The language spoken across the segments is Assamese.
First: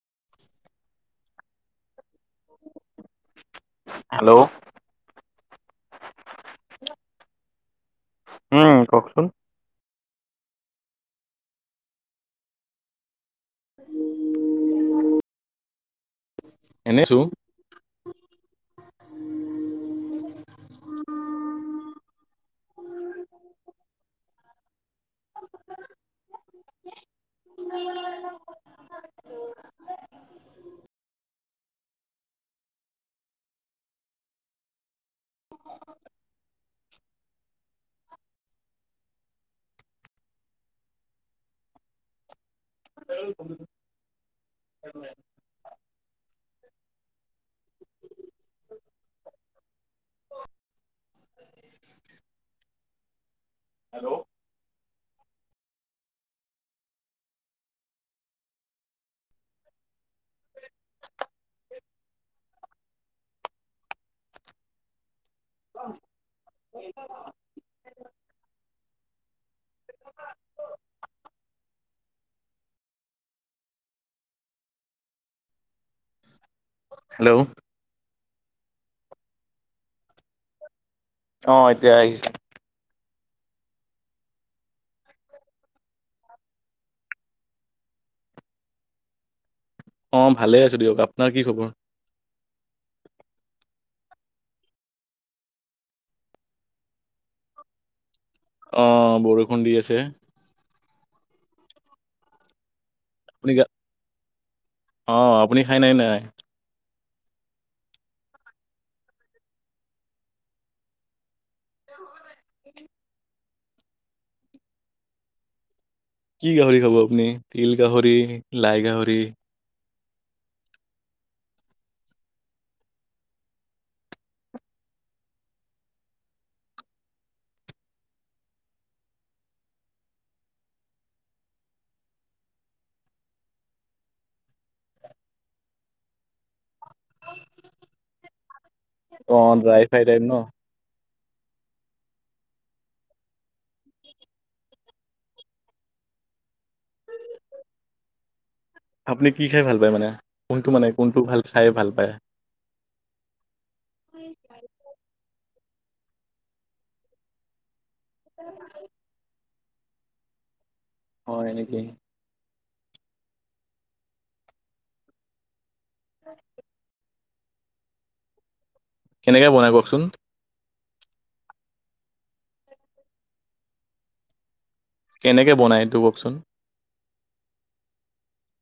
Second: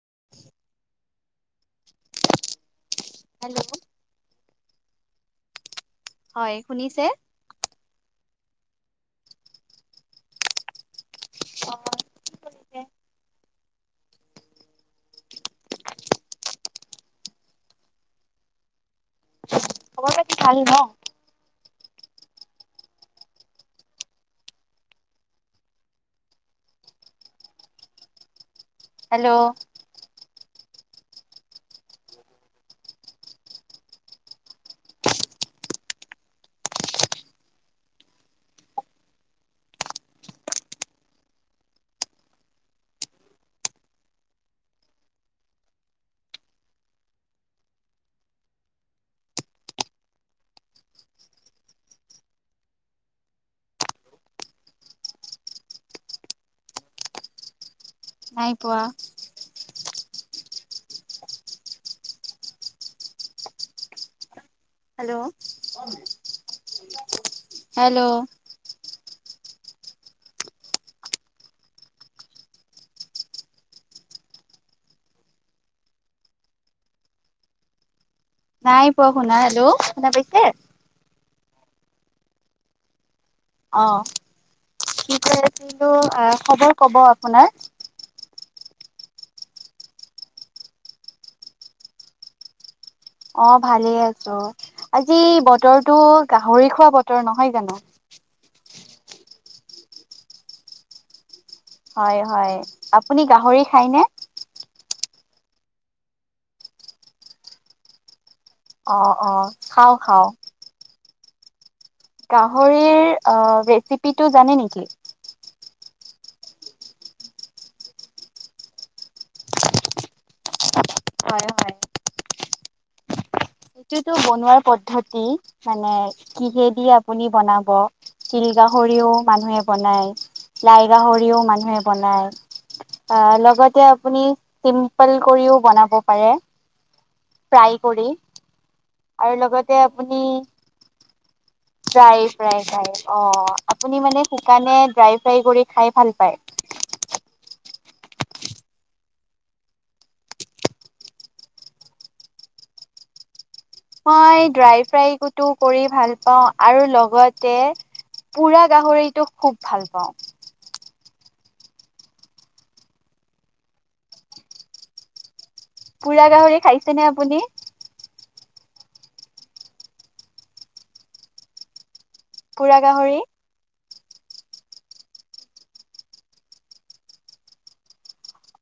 [inaudible] হেল্ল'। হেল্ল'। হয় শুনিছে। উম, কওঁকচোন। অ' কি কৰিছে। [inaudible] এনেছো খবৰ খাতি ভাল না। হেল্ল'। এই [unintelligible] উ [unintelligible] নাই পোৱা। Hello hello. হেল্ল'। নাই পোৱা শুনা, হেল্ল'! শুনা পাইছে? অ'! এতিয়া আহিছে। অ'! কি কৈ আছিলোঁ! আঁ খবৰ ক'ব আপোনাৰ? অ'! ভালে আছোঁ দিয়ক, আপোনাৰ কি খবৰ? অ'! ভালেই আছোঁ। আজি বতৰটো, গাহৰি খোৱা বতৰ নহয় জানোঁ? অ'! বৰষুণ দি আছে। হয়, হয়! আপুনি গাহৰি খায়নে? অ'! আপুনি খাই নাই, নাই? অ' অ'! খাওঁ-খাওঁ। [unintelligible] গাহৰিৰ অ' ৰেচিপিটো জানে নেকি? কি গাহৰি খাব আপুনি? তিল গাহৰি, লাই গাহৰি? হয়, হয়। সেইটোতো বনোৱাৰ পদ্ধতি। মানে, কিহেদি আপুনি বনাব। তিল গাহৰিও মানুহে বনায়, লাই গাহৰিও মানুহে বনায়। অ'! লগতে আপুনি, চিম্পল কৰিও বনাব পাৰে। ফ্ৰাই কৰি আৰু অ লগতে ড্ৰাই ফ্ৰাই আপুনি টাইপ ন ড্ৰাই-ফ্ৰাই খায়। অ'! আপুনি মানে, শুকানে ড্ৰাই- ফ্ৰাই কৰি খাই ভাল পায়? আপুনি কি খাই ভাল পায় মানে? কোনটো মানে, কোনটো ভাল খাই, ভাল পায়? মই ড্ৰাই-ফ্ৰাইকোটো কৰি ভাল পাওঁ। আৰু লগতে, পুৰা গাহৰিটো খুউব ভাল পাওঁ। হয়, সেইটোৱে। পুৰা গাহৰি খাইছেনে, আপুনি? কেনেকৈ বনাই কওঁকচোন? পুৰা গাহৰি? কেনেকৈ বনায়, সেইটো কওঁকচোন?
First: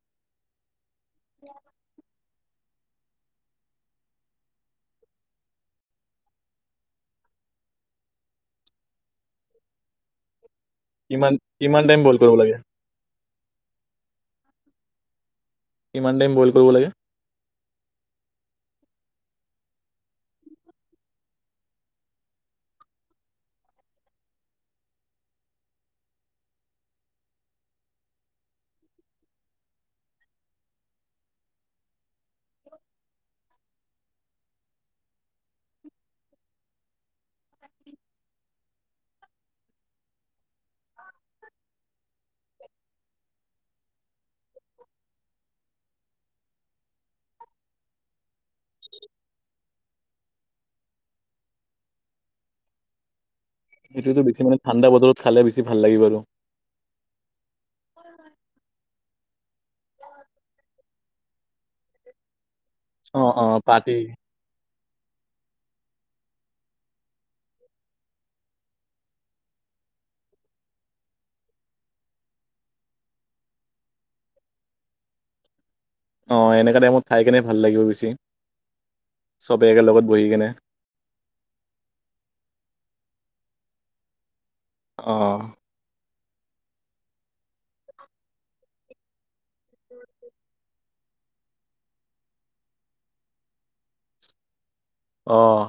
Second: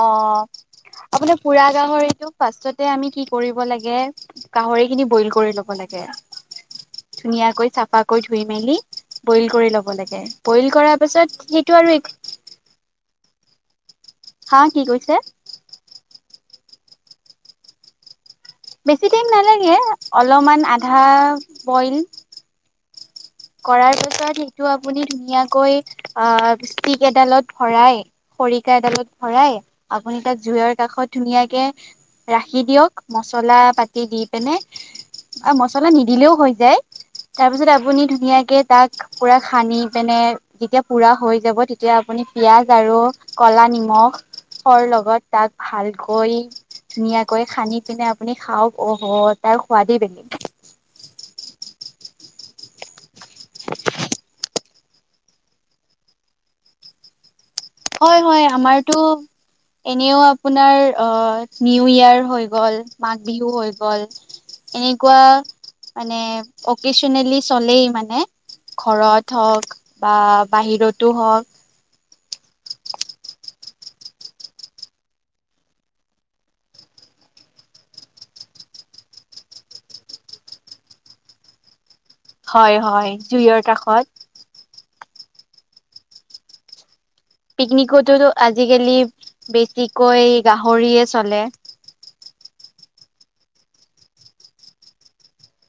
অ'! আপুনি পুৰা গাহৰিটো ফাৰ্ষ্টতে আমি কি কৰিব লাগে, গাহৰি খিনি বইল কৰি ল'ব লাগে। ধুনীয়াকৈ, চাফাকৈ ধুই মেলি, বইল কৰি ল'ব লাগে। বইল কৰা কিমান পাছত সেইটো কিমান আৰু টাইম বইল কৰিব লাগে। হাঁ, কি কৈছে? কিমান টাইম বইল কৰিব লাগে? বেছি টাইম নালাগে, অলপমান আধা বইল, কৰাৰ পিছত, সেইটো আপুনি ধুনীয়াকৈ আঁ ষ্টিক এডালত ভৰাই খৰিকা এডালত ভৰাই, আপুনি তাত জুইৰ কাষত ধুনীয়াকে ৰাখি দিয়ক, মচলা-পাতি দি পিনে। আৰু মছলা নিদিলেও হৈ যায়। তাৰ পিছতে, আপুনি ধুনীয়াকে, তাক পূৰা সানি পেনে যেতিয়া পুৰা হৈ যাব, তেতিয়া আপুনি, পিয়াঁজ আৰু কলা নিমখ খৰ লগত তাক ভালকৈ ধুনীয়াকৈ সানি পিনে, আপুনি খাওঁক, অ'হ'! তাৰ সোৱাদেই বেলেগ। সেইটোটো বেছি মানে, ঠাণ্ডা বতৰত খালে, বেছি ভাল লাগিব আৰু! হয়, হয়! আমাৰতো এনেও আপোনাৰ, অ' নিউ ইয়েৰ হৈ গ'ল। অ অ মাঘবিহু হৈ পাতি গ'ল, এনেকুৱা মানে অকেচনেলি চলেই মানে। ঘৰত হওঁক বা বাহিৰতো হওঁক। অ', এনেকুৱা টাইমত খাই কেনে ভাল লাগিব বেছি, চবেই একেলগত বহি কেনে। হয় হয়, জুইয়ৰ কাষত। অ'। পিকনিকতো আজিকালি বেছিকৈ, গাহৰিয়েই চলে। অ'।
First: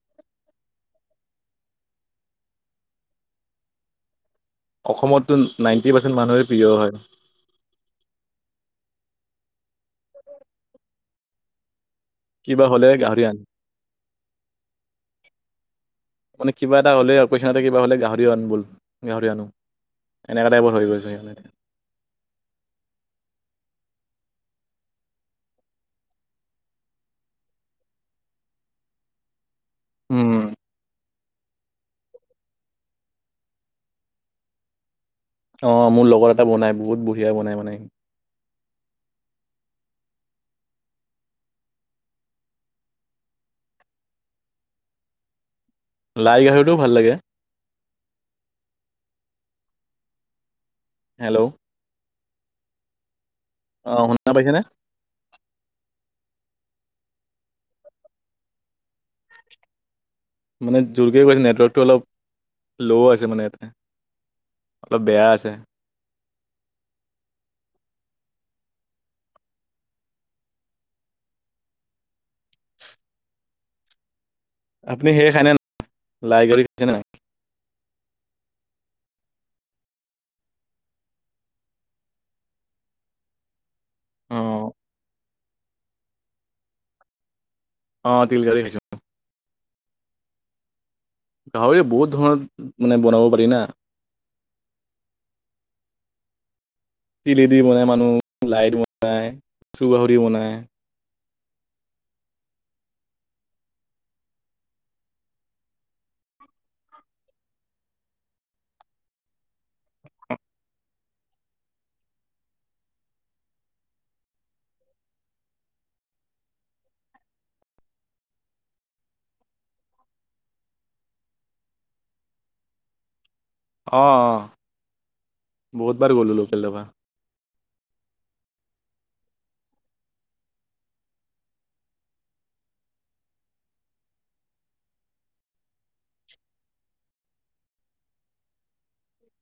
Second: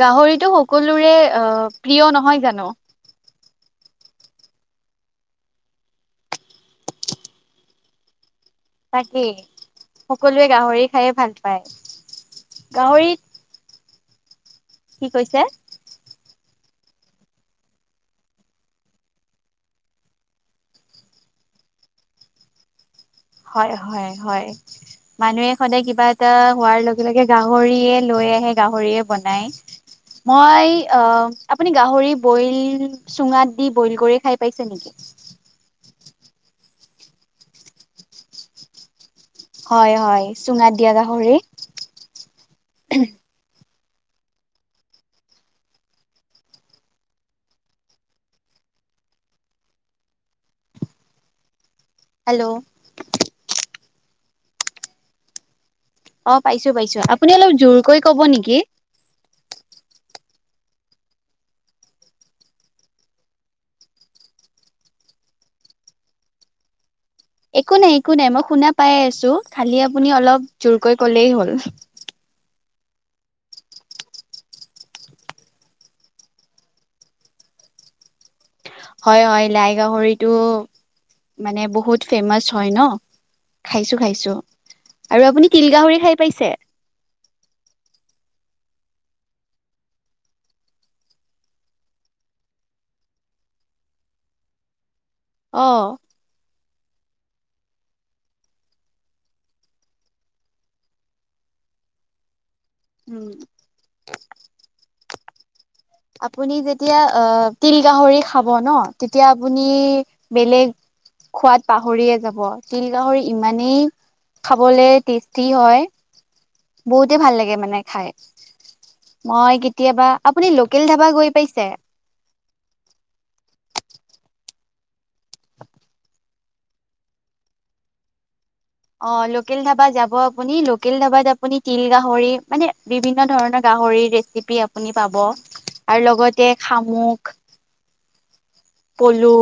গাহৰিটো সকলোৰে, অ' প্ৰিয় নহয় জানো? অসমততো নাইনটি পাৰ্চেণ্ট মানুহৰেই প্ৰিয় হয়। তাকেই, সকলোৱে গাহৰি খায়েই ভাল পায়। কিবা হ'লে গাহৰি আন। কি কৈছে? মানে কিবা এটা হ'লে আৰু পইচা এটা কিবা হ'লে গাহৰি আন বল, গাহৰি আনো। এনেকুৱা টাইপৰ হৈ গৈছে ইহঁতে। হয়, হয়, হয়। মানুহে সদায় কিবা এটা হোৱাৰ লগে লগে, গাহৰিয়েই লৈ আহে, গাহৰিয়েই বনাই। উম মই, আহ আপুনি গাহৰি বইল, চুঙাত দি বইল কৰি খাই পাইছে নেকি? অ', মোৰ লগৰ এটাই বনাই, বহুত বঢ়িয়া বনাই মানে। হয় হয়, চুঙাত দিয়া গাহৰি। লাই গাহৰিটোও ভাল লাগে। হেল্ল'। হেল্ল'। অ', শুনা পাইছানে? অ', পাইছো পাইছো, আপুনি অলপ জোৰকৈ ক'ব নেকি? মানে জোৰকৈ কৈ আছোঁ, নেটৱৰ্কটো অলপ ল' আছে মানে ইয়াতে। অলপ বেয়া আছে। একো নাই, একো নাই, মই শুনা পাই আছো, খালি আপুনি অলপ জোৰকৈ ক'লেই হ'ল। আপুনি হেৰি খাই নে, লাই গাহৰি খাইছে নে নাই? হয় হয়, লাই গাহৰিটো মানে বহুত ফেমাচ হয় ন। খাইছো খাইছো, অ আৰু আপুনি তিল গাহৰি খাই পাইছে? অ', তিল গাহৰি খাইছো। গাহৰি বহুত ধৰণৰ মানে বনাব পাৰি না। অ'। তিলেদি বনাই মানুহ, লাই দি বনায়, কচু গাহৰি বনাই। [inaudible] আপুনি যেতিয়া আ তিল গাহৰি খাব ন তেতিয়া আপুনি বেলেগ খোৱাত পাহৰিয়ে যাব, তিল গাহৰি ইমানেই খাবলে টেষ্টি হয়, বহুতে ভাল লাগে মানে খাই। মই কেতিয়াবা, আপুনি লোকেল ধাবা গৈ পাইছে? অ', অ', বহুত বাৰ গ'লো লোকেল ধাবা। অ', লোকেল ধাবা যাব আপুনি লোকেল ধাবাত আপুনি তিল গাহৰি মানে বিভিন্ন ধৰণৰ গাহৰি আপুনি পাব, আৰু লগতে সামুক পলু,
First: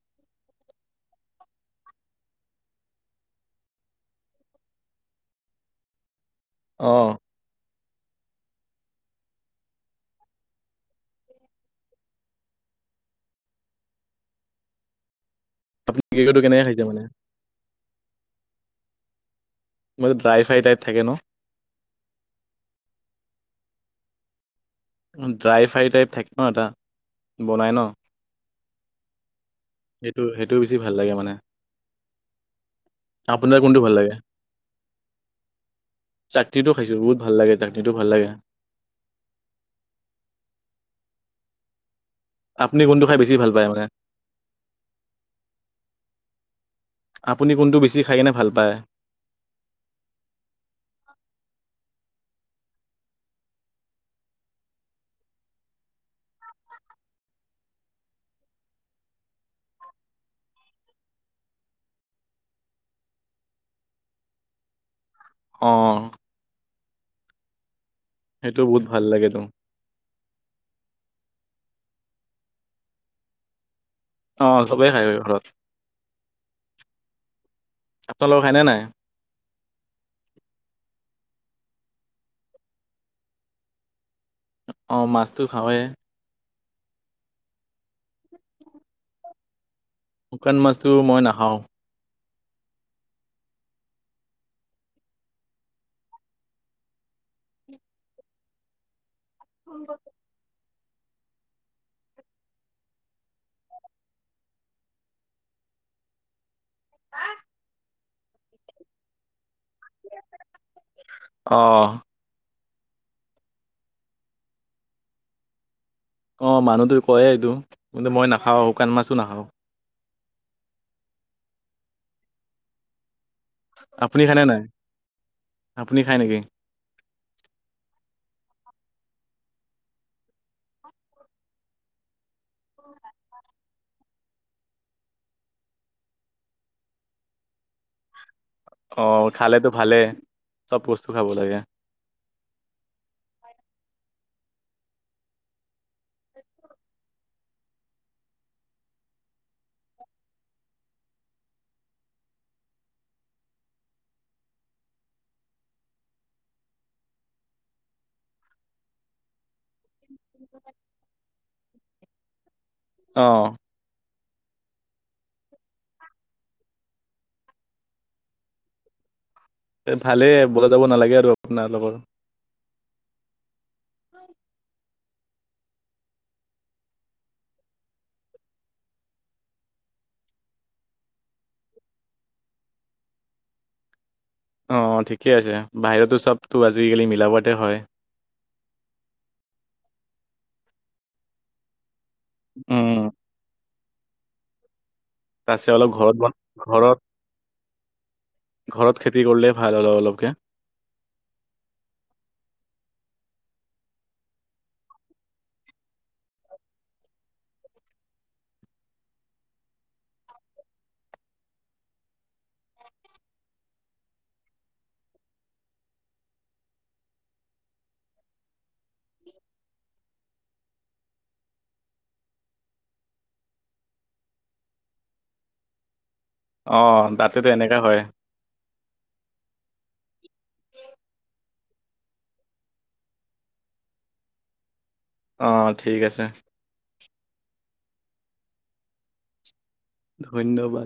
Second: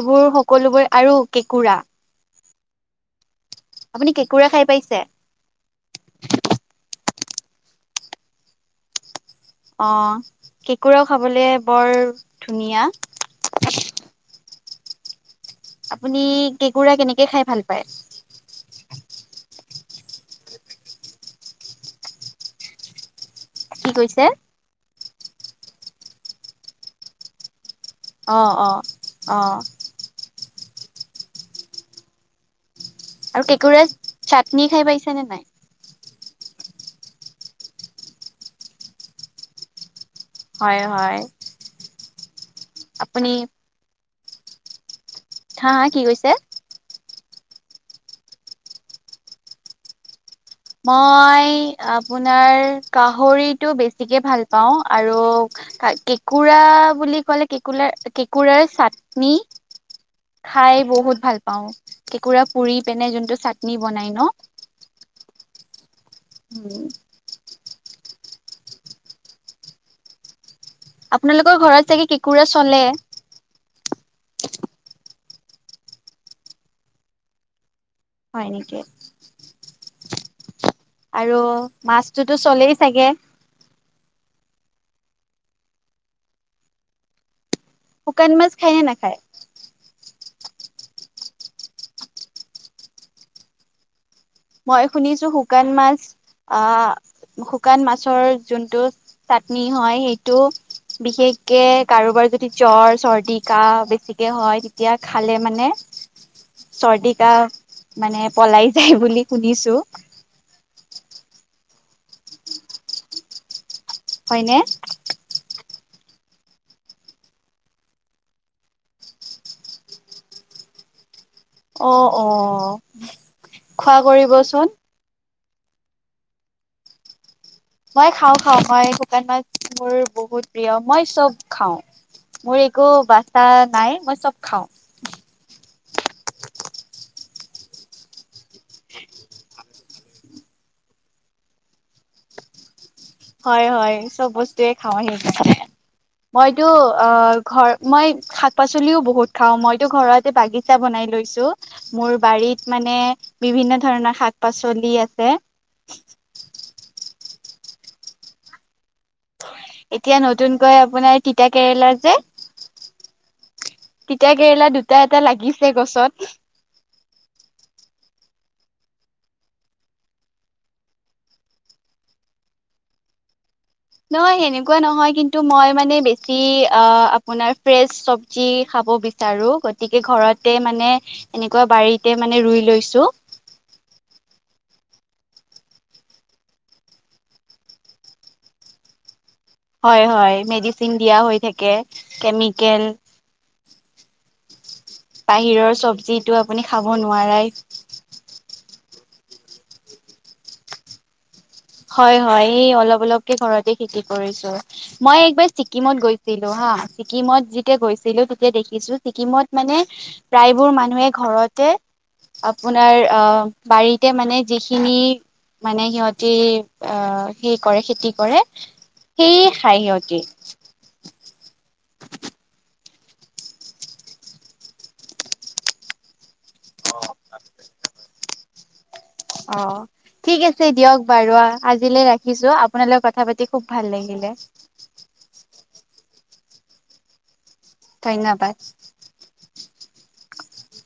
এইবোৰ সকলোবোৰ, আৰু কেঁকোৰা। আপুনি কেঁকোৰা খাই পাইছে অঁ অ কেঁকোৰাও খাবলে বৰ ধুনীয়া [unintelligible] আপুনি কেকটো কেনেকে খাইছে কেঁকোৰা মানে কেনেকে খাই ভাল পায় মই ড্ৰাই ফ্ৰাই টাইপ থাকে ন কি কৈছে ড্ৰাই ফ্ৰাই টাইপ থাকে ন এটা বনাই ন অঁ অঁ অঁ সেইটো সেইটো বেছি ভাল লাগে মানে আৰু আপোনাৰ কোনটো কেঁকোৰাৰ ভাল লাগে? চাটনি খাই পাইছে নে নাই চাটনিটো খাইছো বহুত ভাল লাগে চাটনিটো ভাল লাগে হয় হয় আপুনি কোনটো খাই বেছি ভাল পায় মানে হা হা কি কৈছে আপুনি কোনটো বেছি খাই কেনে ভাল পায় মই আপোনাৰ গাহৰিটো বেছিকে ভাল পাওঁ আৰু কেঁকোৰা বুলি ক'লে কেঁকোৰাৰ কেঁকোৰাৰ চাটনি খাই বহুত ভাল পাওঁ কেঁকোৰা পুৰি কেনে যোনটো চাটনি বনাই ন অ অ উম সেইটো বহুত ভাল লাগেত তো আপোনালোকৰ ঘৰত চাগে কেঁকোৰা চলে অঁ চবেই খায় বাৰু ঘৰত আপোনালোকৰ হয় খায়নে নেকি নাই আৰু মাছতোতো চলেই চাগে অঁ মাছটো খাওঁৱেই শুকান মাছ খায়নে নাখায় শুকান মাছটো মই নাখাওঁ মই শুনিছোঁ শুকান মাছ আহ শুকান মাছৰ যোনটো চাটনি হয় সেইটো বিশেষকে কাৰোবাৰ যদি জ্বৰ চৰ্দি কাহ বেছিকে হয় তেতিয়া খালে মানে চৰ্দি কাহ মানে পলাই যায় বুলি শুনিছোঁ অ হয়নে অ মানুহটো কয় এইটো কিন্তু মই নাখাওঁ শুকান মাছো নাখাওঁ অ অ খোৱা আপুনি খায় নে নাই কৰিবচোন আপুনি খায় নেকি মই খাওঁ খাওঁ মই শুকান মাছ মোৰ বহুত প্ৰিয় মই চব খাওঁ মোৰ একো বাচা নাই মই চব খাওঁ অ খালেতো ভালেই চব বস্তু খাব লাগে হয় হয় চব বস্তুয়ে খাওঁ সেই কাৰণে মইতো অ ঘৰ মই শাক পাচলিও বহুত খাওঁ মইতো ঘৰতে বাগিচা বাগিচা বনাই লৈছোঁ মোৰ বাৰীত মানে বিভিন্ন ধৰণৰ শাক পাচলি আছে এতিয়া নতুনকৈ আপোনা তিতা কেৰেলাত যে অহ তিতা কেৰেলা দুটা এটা লাগিছে গছত। এ ভালে বজাত যাব নালাগে আৰু আপোনালোকৰ। নহয় সেনেকুৱা নহয় কিন্তু, - টো মই মানে বেছি অ আপোনাৰ ফ্ৰেছ চবজি খাব বিচাৰো। গত- তিকে ঘৰতে মানে এনেকুৱা বাৰীতে মানে ৰুই লৈছো। অঁ ঠিকে আছে, বাহিৰততো চবতো আজিকালি মিলাবতে হয়। হয় হয়, মেডিচিন দিয়া হৈ থাকে কেমিকেল। উম তাতছে বাহিৰৰ অলপ ঘৰত বন চব্জিটো আপুনি খাব ঘৰত নোৱাৰাই। ঘৰত খেতি কৰিলে ভাল অলপ অলপকে। হয় হয়, এই অলপ অলপকে ঘৰতে খেতি কৰিছো। মই একবাৰ ছিকিমত গৈছিলো হা‍ঁ ছিকিমত যেতিয়া গৈছিলো তেতিয়া দেখিছো ছিকিমত মানে- প্ৰায়বোৰ মানুহে ঘৰতে- আপোনাৰ অঁ' বাৰীতে মানে যিখিনি মানে সিহঁতি- অ সি কৰে খেতি কৰে, সেইয়ে খাই সিহঁতি। অঁ' দাতেতো এনেকা হয়। অঁ' ঠিক আছে দিয়ক বাৰু আজিলৈ ৰাখিছো আপোনাৰ লগত কথা পাতি খুব ভাল লাগিলে। অঁ ঠিক আছে। ধন্যবাদ। ধন্যবাদ।